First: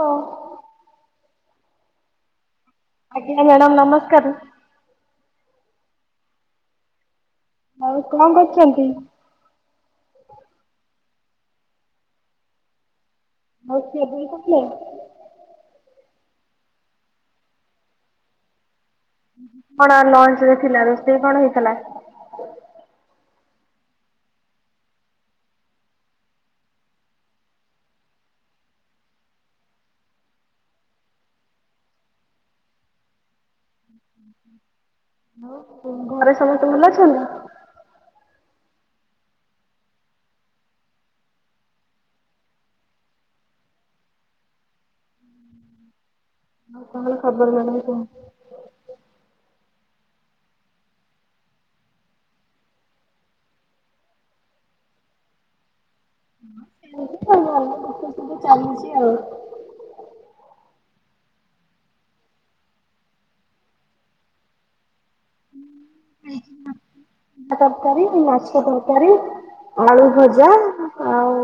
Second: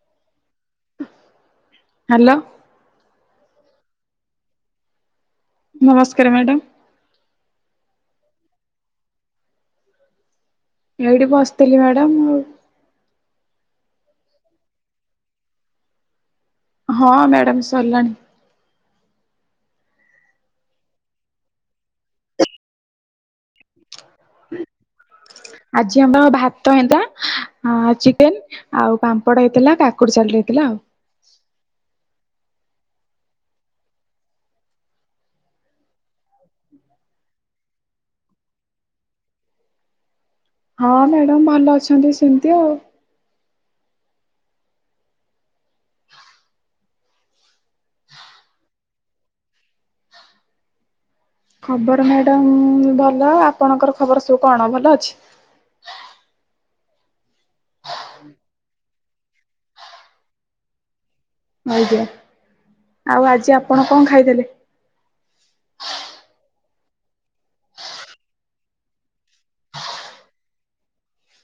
ହଁ। ହ୍ୟାଲୋ। ଆଜ୍ଞା ମ୍ୟାଡ଼ାମ ନମସ୍କାର। ନମସ୍କାର ମ୍ୟାଡ଼ାମ୍। ଆଉ କଣ କରୁଛନ୍ତି। ଏଇଠି ବସିଥିଲି ମ୍ୟାଡ଼ାମ ମୁଁ। ହଉଛି [unintelligible] ହଁ ମ୍ୟାଡାମ ସରିଲାଣି। କଣ ଲଞ୍ଚ୍ ରେ ଥିଲା ରୋଷେଇ କଣ ହେଇଥିଲା। ଆଜି ଆମର ଭାତ ହେଲା ଆଉ ଚିକେନ୍ ଆଉ ପାମ୍ପଡ ହେଇଥିଲା କାକୁଡ଼ି [unintelligible] [unintelligible] [inaudible] ଘରେ ସମସ୍ତେ ଭଲ ଅଛନ୍ତି। ହଁ ମ୍ୟାଡାମ୍ ଭଲ ଅଛନ୍ତି ସେମିତି ଆଉ। ଆ ତାହେଲେ ଖବର [unintelligible] ଖବର ମ୍ୟାଡାମ୍ ଭଲ ଆପଣଙ୍କର ଖବର ସବୁ କଣ ଭଲ ଅଛି। ହୁଁ। ଚାଲିଛି ଆଉ। ଆଜ୍ଞା ଆଉ ଆଜି ଆପଣ କଣ ଖାଇଥିଲେ? [unintelligible] [unintelligible] ତରକାରୀ ମାଛ ତରକାରୀ ଆଳୁ ଭଜା ଆଉ।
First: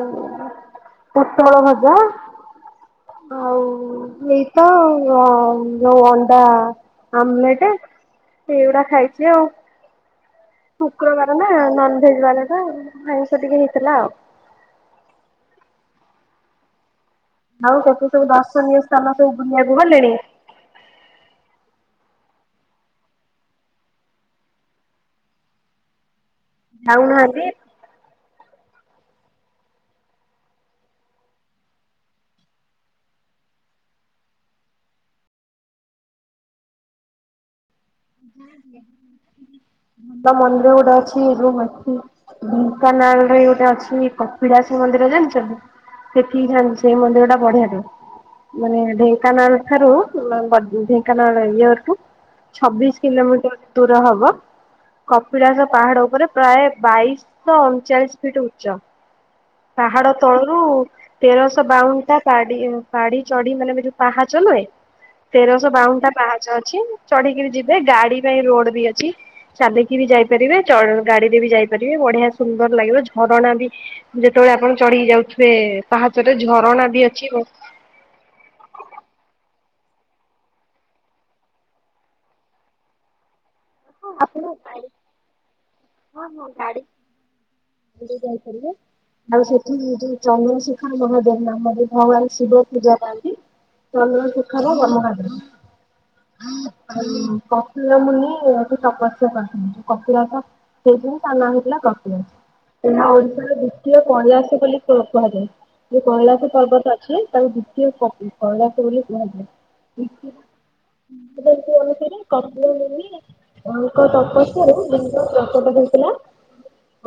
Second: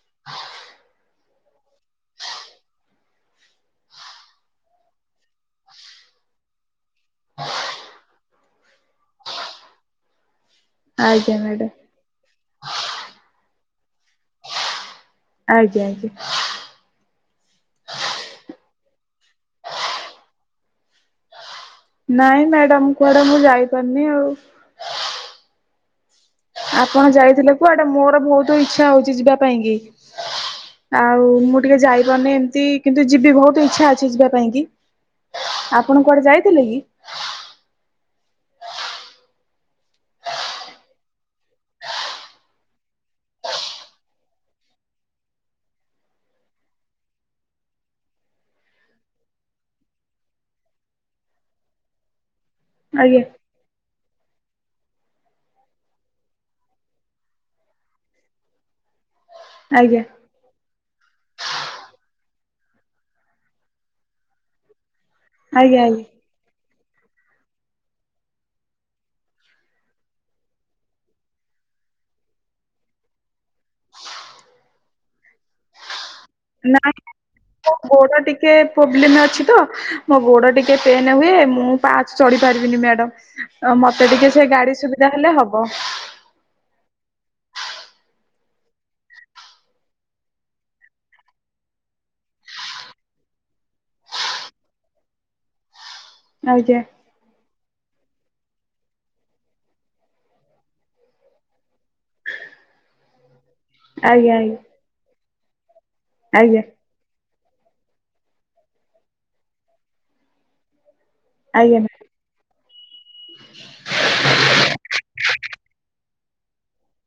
ପୋଟଳ ଭଜା। ଆଉ ଏଇତ ଯୋଉ ଅଣ୍ଡା ଆମଲେଟ୍। ଏଇଉଡା ଖାଇଛି ଆଉ। ଆଜ୍ଞା ଶୁକ୍ରବାର ନା ମ୍ୟାଡାମ ନନଭେଜ୍ ବାର ନା ଆଇଁଷ ଟିକେ ହେଇଥିଲା ଆଉ। ଆଜ୍ଞା ଆଜ୍ଞା। ଆଉ କେତେ ସବୁ ଦର୍ଶନୀୟ ସ୍ଥାନ ସବୁ ବୁଲିବାକୁ ଗଲେଣି। ନାଇଁ ମ୍ୟାଡାମ୍ କୁଆଡ଼େ ମୁଁ ଯାଇପାରୁନି ଆଉ। ଆପଣ ଯାଉନାହାନ୍ତି ଯାଇଥିଲେ କୁଆଡ଼େ ମୋର ବହୁତ ଇଚ୍ଛା ହଉଛି ଯିବା ପାଇଁ କି। ଆଉ ମୁଁ ଟିକେ ଯାଇପାରୁନି ଏମିତି କିନ୍ତୁ ଯିବି ବହୁତ ଇଚ୍ଛା ଅଛି ଯିବା ପାଇଁ କି। ଆପଣ କୁଆଡ଼େ ଯାଇଥିଲେ କି? ମନ୍ଦିର ଉଡେ ଅଛି ରୁ ଢେଙ୍କାନାଳରେ ଗୋଟେ ଅଛି କପିଳାସ ମନ୍ଦିର ଜାଣିଛନ୍ତି। ସେଠିକି [unintelligible] ମନ୍ଦିରଟା ବଢ଼ିଆ ଟେ। ମାନେ ଢେଙ୍କାନାଳଠାରୁ ଢେଙ୍କାନାଳ ଇଏଠୁ ଛବିଶି ଆଜ୍ଞା କିଲୋମିଟର ଦୂର ହବ। କପିଳାସ ପାହାଡ଼ ଉପରେ ପ୍ରାୟ ବାଇଶିଶହ ଅଣଚାଳିଶି ଫିଟ୍ ଉଚ୍ଚ। ଆଜ୍ଞା ପାହାଡ଼ ତଳରୁ ତେରଶହ ବାଉନୁଟା ପାଢୀ ପାଢ଼ୀ ଚଢିଗଲେ ଯୋଉ ପାହାଚ ନୁହେଁ ଆଜ୍ଞା ତେରଶହବାଉନୁଟା ଆଜ୍ଞା ପାହାଚ ଅଛି। ଚଢି଼କିରି ଯିବେ ଗାଡ଼ି ପାଇଁ ରୋଡ଼ ବି ଅଛି। ଚାଲିକି ବି ଯାଇପାରିବେ ଗାଡ଼ିରେ ବି ଯାଇପାରିବେ ବଢ଼ିଆ ସୁନ୍ଦର ଲାଗିବ ଝରଣା ବି ଯେତ ବେଳେ ଆପଣ ଚଢିକି ଯାଉଥିବେ ପାହାଚରେ ନାଇଁ ଝରଣା ବି ଅଛି। ନାଇଁ ମୋ ଗୋଡ଼ଟିକେ ପ୍ରୋବ୍ଲେମ୍ ଅଛି ତ। ମୋ ଗୋଡ ଟିକେ ପେନ୍ ହୁଏ ମୁଁ ପାହାଚ ଚଢି ପାରିବିନି ମ୍ୟାଡ଼ାମ। ଆ ମତେ ଟିକେ ସେ ଗାଡି ସୁବିଧା ହେଲେ ହବ। ଆମେ ଯଉ ଯାଇଥିଲେ। ଆଉ ସେଠି ଯୋଉ ଚନ୍ଦ୍ରଶେଖର ମହାଦେବ ନାମରେ ଭଗବାନ ଶିବ ପୂଜା ପାଆନ୍ତି। ଚନ୍ଦ୍ରଶେଖର ମହାରାଜ। ଆଜ୍ଞା କପିଳ ମୁନି। ତପସ୍ୟା କରିଥିଲେ କପିଳାସ ହେଇଛନ୍ତି ତା ନାଁ ହେଇଥିଲା କପିଳ ତା ନା ଆ ଦ୍ୱିତୀୟ ଆଜ୍ଞା କୈଳାସ ଆଜ୍ଞା ବୋଲି କୁ-କୁହାଯାଏ ଯୋଉ କୈଳାସ ଆଜ୍ଞା। ପର୍ବତ ଅଛି। ତାର ଦ୍ୱିତୀୟ କ-କୈଳାସ ବୋଲି କୁହାଯାଏ। [inaudible] ଆଜ୍ଞା ଅନୁସାରେ କପିଳ ମୁନି। ତାଙ୍କ ତପସ୍ୟାରୁ ଲିଙ୍ଗ ପ୍ରକଟ ହୋଇଥିଲା।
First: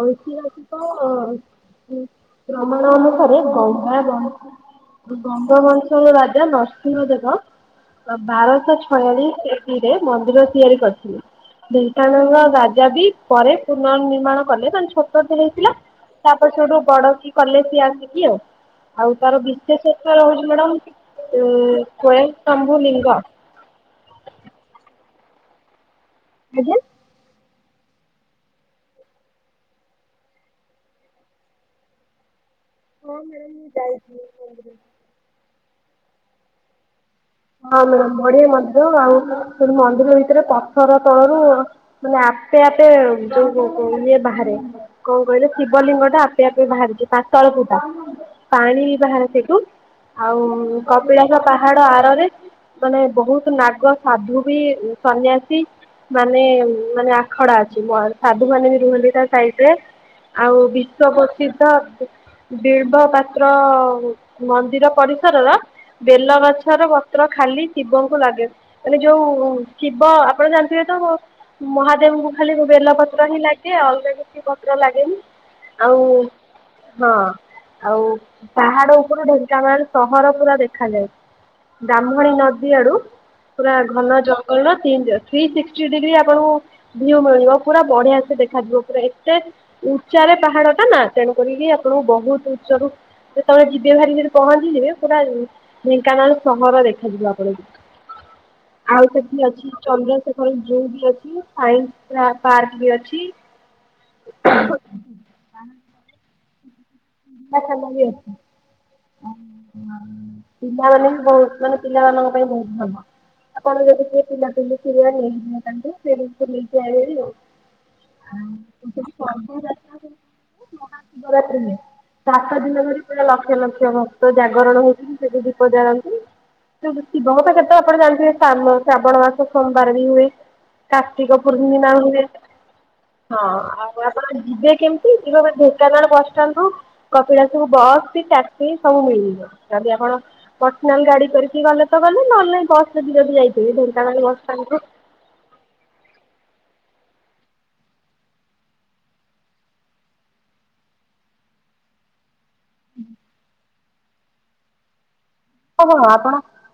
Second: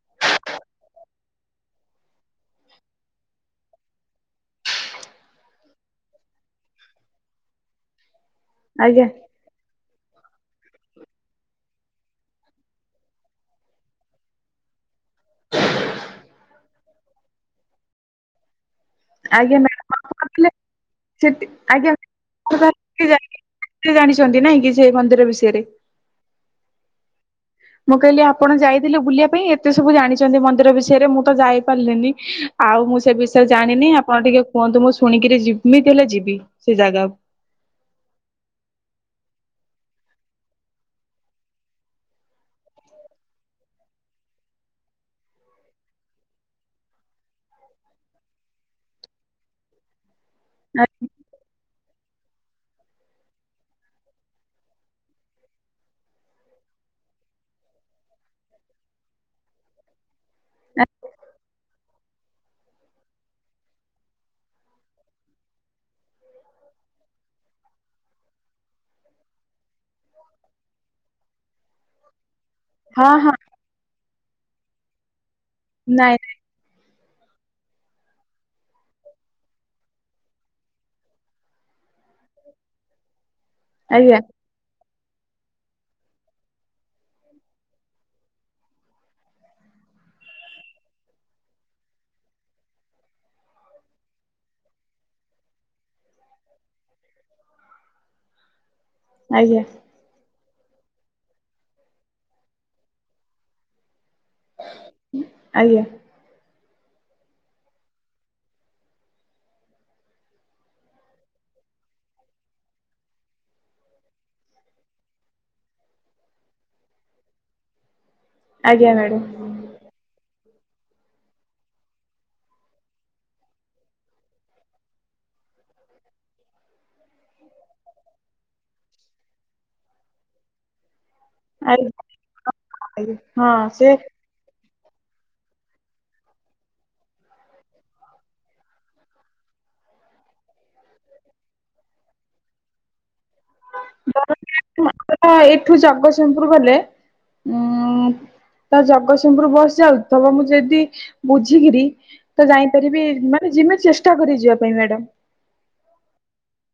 ହଉ ଠିକ ଅଛି ତ। ପ୍ରମାଣ ଅନୁସାରେ ଗଙ୍ଗା ବ୍ରହ୍ମ। [inaudible] ଗଙ୍ଗବଂଶର ରାଜା ନରସିଂହ ଦେବ। ବାରଶହ ଆଜ୍ଞା ଛୟାଳିଶ ଏ ଡି ରେ ମନ୍ଦିର ତିଆରି କରିଥିଲେ। ଢେଙ୍କାନାଳର ରାଜା ବି ପରେ ପୁନର୍ ନିିର୍ମାଣ କଲେ ତା ଛୋ ଟଟେ ହେଇଥିଲା ତାପରେ ସେଉଠୁ ବଡ କି କଲେ ସିଏ ଆସିକି ଆଉ। ଆଉ ତାର ଆଜ୍ଞା ମ୍ୟାଡାମ ବିଶେଷତ୍ଵ ଆପଣ ହଉଛି ଥିଲେ ମ୍ୟାଡାମ ସେଠି ଅଁ ଆଜ୍ଞା ସ୍ଵୟଂସମ୍ଭୁ ଲିଙ୍ଗ। ଜାଣିଛନ୍ତି ନାଇଁ କି ସେ ମନ୍ଦିର ବିଷୟରେ। ଆଜ୍ଞା। ମୁଁ କହିଲି ଆପଣ ଯାଇଥିଲେ ବୁଲିବା ପାଇଁ ଏତେ ସବୁ ଜାଣିଛନ୍ତି ମନ୍ଦିର ବିଷୟରେ ମୁଁ ତ ଯାଇପାରିଲିନି। ଆଉ ମୁଁ ସେ ହଁ ବିଷୟ ମ୍ୟାଡ଼ାମ ମୁଁ ଜାଣିନି ଆପଣ ଯାଇଥିଲି ଟିକେ ମନ୍ଦିର। କୁହନ୍ତୁ ମୁଁ ଶୁଣିକିରି ଯେମିତି ହେଲେ ଯିବି ସେ ଜାଗା। ହଁ ମ୍ୟାଡ଼ାମ ବଢ଼ିଆ ମନ୍ଦିର ଆଉ ସେ ମନ୍ଦିର ଭିତରେ ପଥର ତଳରୁ ମାନେ ଆ ଆପେ ଆପେ ଯୋଉ କ କ ଇଏ ବାହାରେ କଣ କହିଲେ ଶିବଲିଙ୍ଗଟା ଆପେ ଆପେ ବାହାରିଛି ପା ତଳ ଫୁଟା ପାଣି ବାହାରେ ସେଠୁ ଆଉ କପିଳାସ ପାହାଡ ଆରରେ। ମାନେ ବହୁତ ନାଗ ସାଧୁ ବି ସନ୍ନ୍ୟାସୀ। ମାନେ ମାନେ ଆଖଡା ଅଛି ବର ସାଧୁମାନେ ବି ରୁହନ୍ତି ତା ସାଇଟରେ। ଆଉ ବିଶ୍ଵ ପ୍ରସିଦ୍ଧ ବ। ବିଳବ ପାତ୍ର ମନ୍ଦିର ପରିସରର ବେଲଗଛର ପ ତ୍ର ଖାଲି ଶିବଙ୍କୁ ଲାଗେ ମାନେ ଯୋଉ। ଶିବ ଆପଣ ଜାଣିଥିବେ ତ ବ ମହାଦେବଙ୍କୁ ଖାଲି ହଁ ବେ-ବେଲପତ୍ର ହଁ ହିଁ ଲାଗେ ଅଲଗା କି କିଛି ପତ୍ର ଲାଗେନି ଆଉ। ନାଇଁ ହଁ ଆଉ ପାହାଡ ଉପରୁ ଢେଙ୍କାନାଳ ସହର ପୁରା ଦେଖାଯାଏ। ବ୍ରାହ୍ମଣୀ ନଦୀ ଆଡୁ ପୁରା ଘନ ଆଜ୍ଞା ଜଙ୍ଗଲର। ସେମିତି ଆ ଥ୍ରୀ ଶିକ୍ଟୀ ଡିଗ୍ରୀ ଆପଣଙ୍କୁ ଭିଉ ମିଳିବ ପୁରା ବଢିଆ ସେ ଦେଖାଯିବ ପୁରା ଏତେ। ଉଚ୍ଚାରେ ପାହାଡଟା ନା ତେଣୁ କରିକି ଆପଣଙ୍କୁ ବହୁତ ଉଚ୍ଚରୁ। ଯେତେବେଳେ ଯିବେ ଭେରି ସେଠି ପହଞ୍ଚିଯିବେ ପୁରା ଢେଙ୍କାନାଳ। ସହର ଦେଖାଯିବ ଆପଣଙ୍କୁ ଆଉ ସେଠି ଆଜ୍ଞା ଅଛି ଚନ୍ଦ୍ରଶେ ଖର ଜୁ ବି ଅଛି ସାଇନ୍ସ ପାର୍କ ବି ଅଛି। ଆଜ୍ଞା। ସୁନା ଖାଲ ବି ଅଛି। ପିଲାମାନେ ବି ବହୁତ ମାନେ ପିଲାମାନଙ୍କ ପାଇଁ ବହୁତ ଭଲ। ଆପଣ ଯଦି କିଏ ପିଲା ପିଲି ଥିବେ ନେଇକି ଯିବେ ତାଙ୍କୁ ସେଇ ରିସ୍କ ରେ ନେଇକି ଆଣିବେ ଆଉ। ଆଜ୍ଞା ମ୍ୟାଡାମ। ମହା ଶିବରାତ୍ରୀ ନୁହେଁ। ସାତ ଦିନ ଧରି ପୁରା ଲକ୍ଷ ଲକ୍ଷ ଭକ୍ତ ଜାଗରଣ ହଉଛନ୍ତି ସେଠି ଦୀପ ଜାଳନ୍ତି। ସେଠୁ ଶିବ ଙ୍କ ପାଖରେ ତ ଆପଣ ଜାଣିଥିବେ ଶାବ ଶ୍ରାବଣ ମାସ ସୋମବାର ବି ହୁଏ। କାର୍ତ୍ତିକ ପୂର୍ଣ୍ଣିମା ହୁଏ ଆଜ୍ଞା ହଁ ସେ ଆଉ ଆପଣ ଯିବେ। କେମିତି ଯିବ ଭେରି ଢେଙ୍କାନାଳ ବସ ଷ୍ଟାଣ୍ଡରୁ। କପିଳାସ କୁ ବସ୍ କି ଟ୍ୟାକ୍ସି ସବୁ ମିଳିଯିବ ଯଦି ଆପଣ ପର୍ସନାଲ ଗାଡି କରିକି ଗଲେ ତ ଗ ନହେଲେ ନାଇଁ ବସ୍ ରେ ବି ଯଦି ଯାଇଥିବି, ଢେଙ୍କାନାଳ ବସଷ୍ଟାଣ୍ଡ ରୁ ଉଁ-ଉଁ ତା ଜଗତସିଂହପୁରୁ ବସ ଯାଉଥିବ, ମୁଁ ଯିଦି ବୁଝିକିରି ତ ଯାଇଁ ପାରିବି। ମାନେ ଯିମିତି ଚେଷ୍ଟାକରି ଯିବା ପାଇଁ ମ୍ୟାଡମ୍।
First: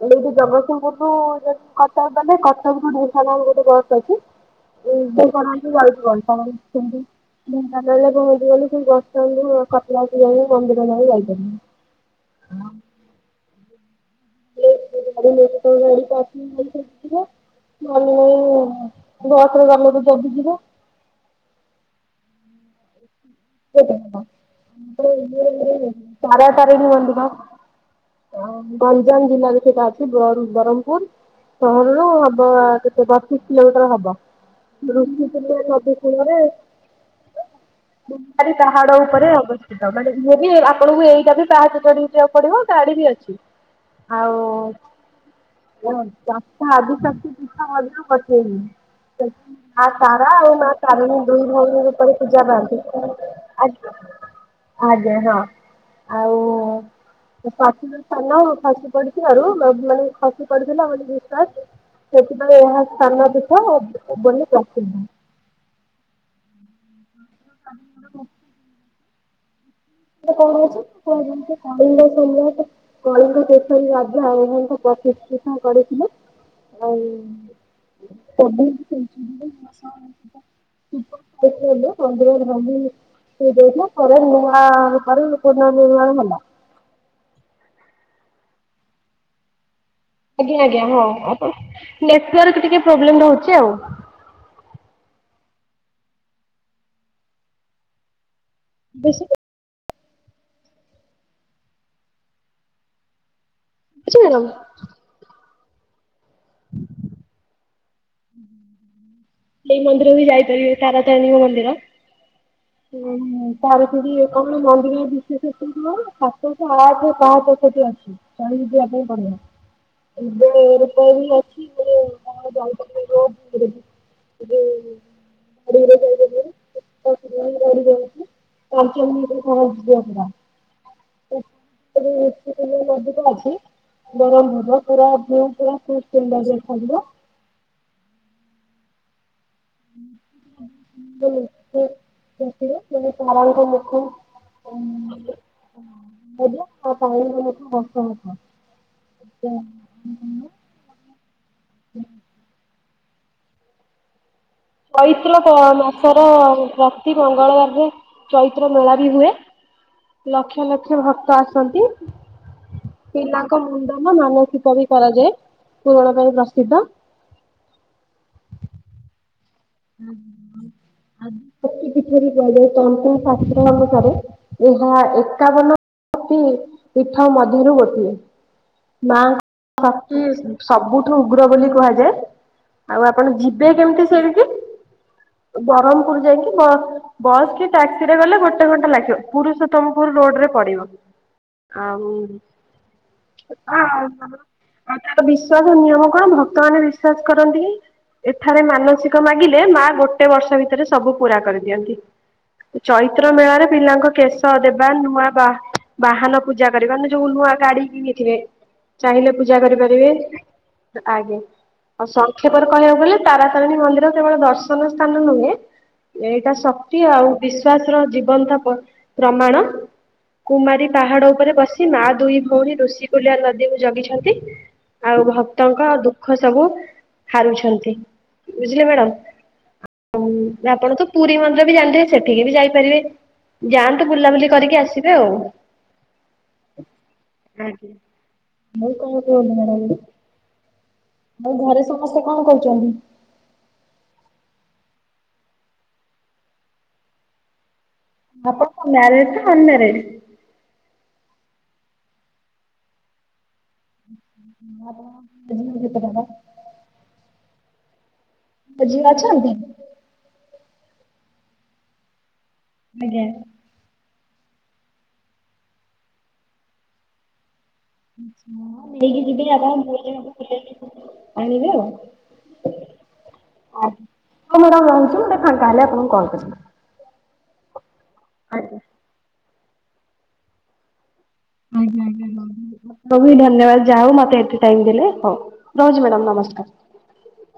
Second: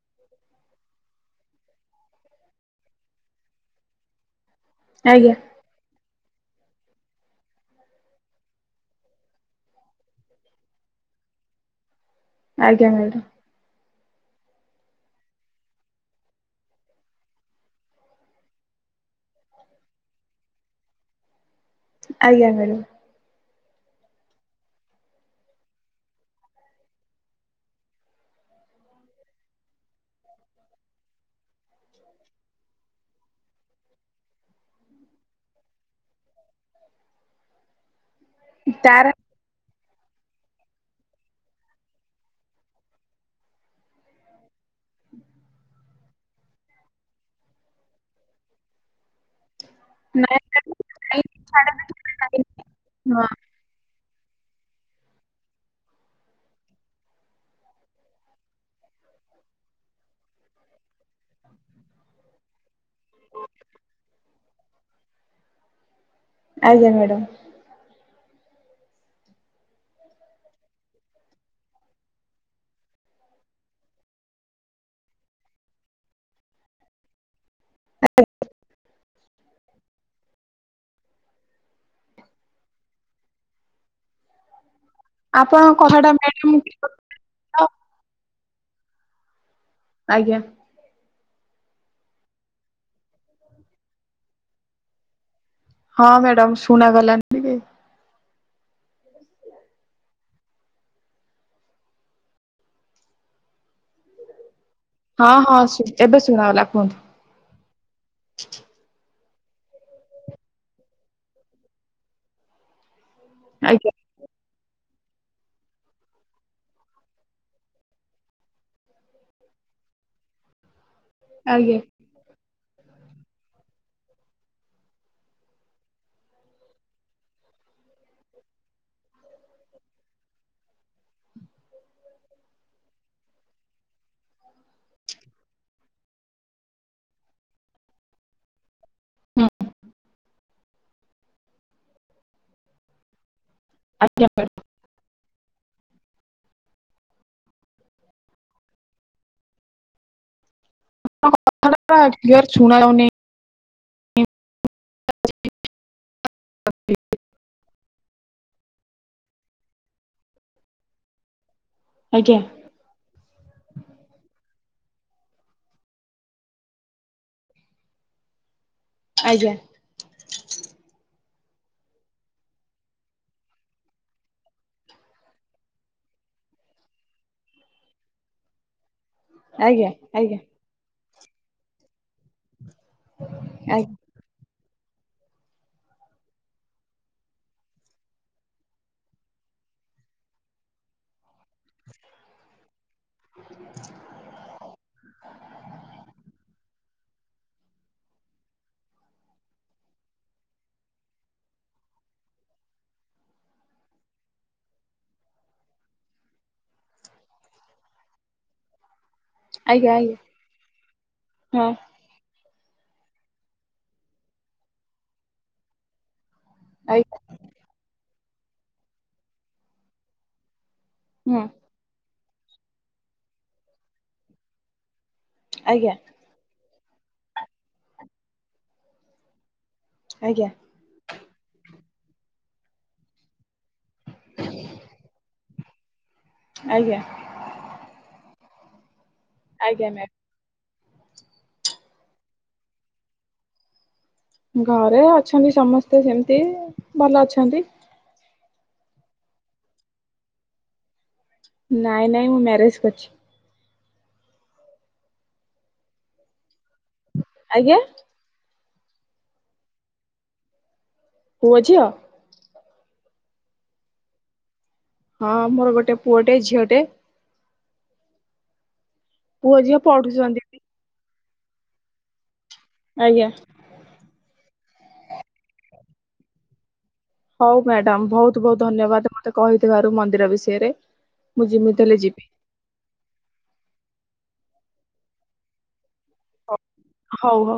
ଏଇ ଠୁ ଜଗତସିଂହପୁରୁ ରୁ ଯଦି କଟକ ଗଲେ, କଟକରୁୁ ଢେଙ୍କାନାଳ ଗୋଟେ ବସ୍ ଅଛି। ଏଇ ଆଜ୍ଞା ଢେଙ୍କାନାଳ ଠୁ [unintelligible] ଢେଙ୍କାନାଳ ରେ ପହଞ୍ଚି ଗଲୁ, ସେ ବସ ଷ୍ଟାଣ୍ଡ ରୁ କପିଳାସ ଯାଇ, ମନ୍ଦିର ଯାଇ ଯାଇପରିବୁ। ଆଜ୍ଞା ମ୍ୟାଡାମ୍। [unintelligible] ଗାଡି ନେଇକି ଗାଡି ପାର୍କିଙ୍ଗ [unintelligible] ମାନେ ବସ୍ ରେ ଗଲେ ବି ଜଦି ଯିବ! ଆଜ୍ଞା ମ୍ୟାଡମ୍। [inaudible] ତାରାତାରିଣୀ ମନ୍ଦିର ଗଞ୍ଜାମ ଜିଲ୍ଲା ରେ ସେଟା ଅଛି, ବ ରୁ ବରହମ୍ପୁର। ସହରରୁୁ ହବ କେତେ ବତିଶ କିଲୋମିଟର ହବ। ଋଷିକୂଲ୍ୟା ନଦୀ କୂଳରେ ଗୁମ୍ଫାରେ ପାହାଡ ତାର ଉପରେ ଅବଧ ବି ଆପଣଙ୍କୁ ଏଇଟା ବି ପାହାଚ ଚଢୀ ଯିବାକୁ ପଡିବ ଗାଡି ବି ଅଛି। ଆଉ ଉଁ। [unintelligible] ମା ତାରା ଆଉ ମା ନୟାଗଡ଼ ତାରିଣୀ ଦୁଇ ସାଢେ ଭଉଣୀ ଉପରେ ପୂଜା ତିନି ପାଆନ୍ତି। ହଁ। ଆଜ୍ଞା ଆଜ୍ଞା ହଁ। ଆଉ ପାଠର ସ୍ଥାନ ଖସି ପଡିଥ ଆରୁ ମାନେ ଖସି ପଡିଥିଲା ମାନେ ବିଶ୍ଵାସ ସେଥିପାଇଁ ଏହା ସ୍ଥାନ ପୀଠ ବୋଲି ପ୍ରସିଦ୍ଧ। ଆଜ୍ଞା ମ୍ୟାଡ଼ାମ। [unintelligible] କଣ ଅଛି କ କଳିଙ୍ଗ ସମ କଳିଙ୍ଗ ତଷରୀ ରାଜ ଆଉ। କିଷ୍ କରିଥିଲ, ଆଉ। [unintelligible] [unintelligible] ଆଉ ପୁନ ଆପଣଙ୍କ କଥାଟା ନିର୍ମାଣ ମ୍ୟାଡ଼ାମ ହେଲା। ଆଜ୍ଞା ଆଜ୍ଞା ହଁ। ନେଟୱର୍କ ଟିକେ ପ୍ରୋବେଲମ୍ ରହିଛି ଆଉ। ହଁ ମ୍ୟାଡାମ ଶୁଣାଗଲାନି ଟିକେ। ବେଶି କି ଶୁଭୁଚି ମ୍ୟାଡାମ? ହଁ ହଁ ଏବେ ଶୁଣାଗଲା କୁହନ୍ତୁ? ଏ ମନ୍ଦିର ବି ଯାଇପାରିବେ ତାରା ତାରିଣୀ ମନ୍ଦିର। [unintelligible] ଆଜ୍ଞା ବିଶତ ସାତଶହ ଆଠ ପାଞ୍ଚ ସେଠ ଅଛି ଚହ ଯିବା ପାଇଁ ପଡିବ। ଆଜ୍ଞା [unintelligible] [unintelligible] [unintelligible] [unintelligible] ମଧ୍ୟ ତ ଅଛି। ଗରମ ହେବ। [unintelligible] ହୁଁ ହୁଁ ହୁଁ। ଆଜ୍ଞା ସେ ମାନେ। [unintelligible] [unintelligible] [unintelligible] [unintelligible] ଚୈତ୍ର ମାସର ପ୍ରତି ମଙ୍ଗଳବାରରେ ଚୈତ୍ର ମେଳା ହୁଏ ଲକ୍ଷ ଲକ୍ଷ ଭକ୍ତ ଆସ ଛନ୍ତି ଆଜ୍ଞା ପିଲାଙ୍କ ମୁଣ୍ଡନ ମାନାସିକ ବି କରାଯାଏ ପୁରଣ ପାଇଁ ପ୍ରସିଦ୍ଧ ଆଜ୍ଞା [inaudible] କୁହାଯାଏ ତନ୍ତମ ଶାସ୍ତ୍ର ଅନୁସାରେ ଏହା ଏକାବନ ଅତି ପୀଠ ମଧ୍ୟରୁ ଗୋଟିଏ ମା ଆଜ୍ଞା ବାତି ଆଜ୍ଞା ସବୁଠୁ ଉଗ୍ର ବୋଲି କୁହାଯାଏ ଆଉ ଆପଣ ଯିବେ ଆଜ୍ଞା କେମିତି ସେଇଠିକି ବ୍ରହ୍ମପୁର ଯାଇକି ବ ବସ୍ କି ଟ୍ୟାକ୍ସି ରେ ଗଲେ ଗୋଟେ ଘଣ୍ଟା ଲାଗିବ ପୁରୁଷୋତମପୁର ରୋଡ ରେ ପଡିବ ଆଉ ଆଉ ବିଶ୍ଵାସ ନିୟମ କଣ ଭକ୍ତ ମାନେ ବିଶ୍ସ କରନ୍ତି ଏଠାରେ ମାନସିକ ଲାଗିଲେ ମା ଗୋଟେ ବର୍ଷ ଭିତରେ ସବୁ ପୁରା କରିଦିଅନ୍ତି ଚୈତ୍ର ମେଳାରେ ପିଲାଙ୍କ କେଶ ଦେବା ନୂଆ ବା ବାହାନ ପୂଜା କରିବା ନା ଯୋଉ ନୂଆ ନୂଆ ଗାଡି କିଣିଥିବାଥିବେ ଚାହିଁଲେ ପୂଜା ଆଜ୍ଞା କରିପାରିବେ ଆଜ୍ଞା ଆଜ୍ଞା ହଁ ଆଉ ସ ଆକ୍ଷେପର କହିବାକୁ ଗଲେ ତାରାତାରିଣୀ ମନ୍ଦିର କେବଳ ଦର୍ଶନ ସ୍ଥାନ ନୁହେଁ ଏଇଟା ଶକ୍ତି ଆଜ୍ଞା ଆଉ ବିଶ୍ଵାସର ଜୀବନ୍ତ ପ୍ରମାଣ କୁମାରୀ ପାହାଡ ହୁଁ ଉପରେ ବସି ମା ଦୁଇ ଭଉଣୀ ଋଷିକୁଲିଆ ନଦୀକୁ ଜଗିଛନ୍ତି ଆଉ ଭକ୍ତଙ୍କ ଆଜ୍ଞା ଦୁଃଖ ସବୁ ହାରୁଛନ୍ତି ବୁଝିଲେ ମ୍ୟାଡାମ ହ ଆଜ୍ଞା ଆପଣ ତ ପୁରୀ ମନ୍ଦିର ବି ଜାଣିଥିବେ ସେଠିକି ବି ଯାଇପାରିବେ ଯାଆନ୍ତୁ ବୁଲାବୁଲି କରିକି ଆସିବେ ଆଉ ଆଜ୍ଞା ଆଜ୍ଞା [unintelligible] ଆଉ ମ୍ୟାମ ଘରେ ସମସ୍ତେ କଣ କରୁଛନ୍ତି ଘରେ ଅଛନ୍ତି ସମସ୍ତେ ସେମିତି ଭଲ ଅଛନ୍ତି ଆପଣ ମ୍ୟାରଜ ନା ଅନମ୍ୟାରେଜ ନାଇଁ ନାଇଁ ମୁଁ ମ୍ୟାରେଜ କରିଛି [unintelligible] ଆଜ୍ଞା ବୁଝି ଅଛନ୍ତି ପୁ ଝିଅ ଆଜ୍ଞା ହଁ ମୋର ଗୋଟେ ପୁଅଟେ ଝିଅ ଟେ ନେଇକି ପୁଅ ଝିଅ ପଢୁଛନ୍ତି ବି। ଯିବିନି ଆଣିବି [unintelligible] ଆଜ୍ଞା ହଁ ମୋର ରହୁଛୁ ମୁଁଟିକେ ଫାଙ୍କା ହେଲେ ଆପଣଙ୍କୁ କଲ କରିବି ହଉ ମ୍ୟାଡାମ ବହୁତ ବହୁତ ଧନ୍ୟବାଦ ମତେ କହିଥିବାରୁ ମନ୍ଦିର ବିଷୟରେ ମୁଁ ଯେମିତି ହେଲେ ଆଜ୍ଞା ଯିବି ଆଜ୍ଞାି ବହୁତୁ ଧନ୍ୟବାଦ ଯାହା ହଉ ମତେ ଏତେ ଟାଇମ୍ ଦେଲେ ହଉ ରହୁଚି ମ୍ୟାଡ଼ାମ ନମସ୍କାର। ହଉ ହଉ।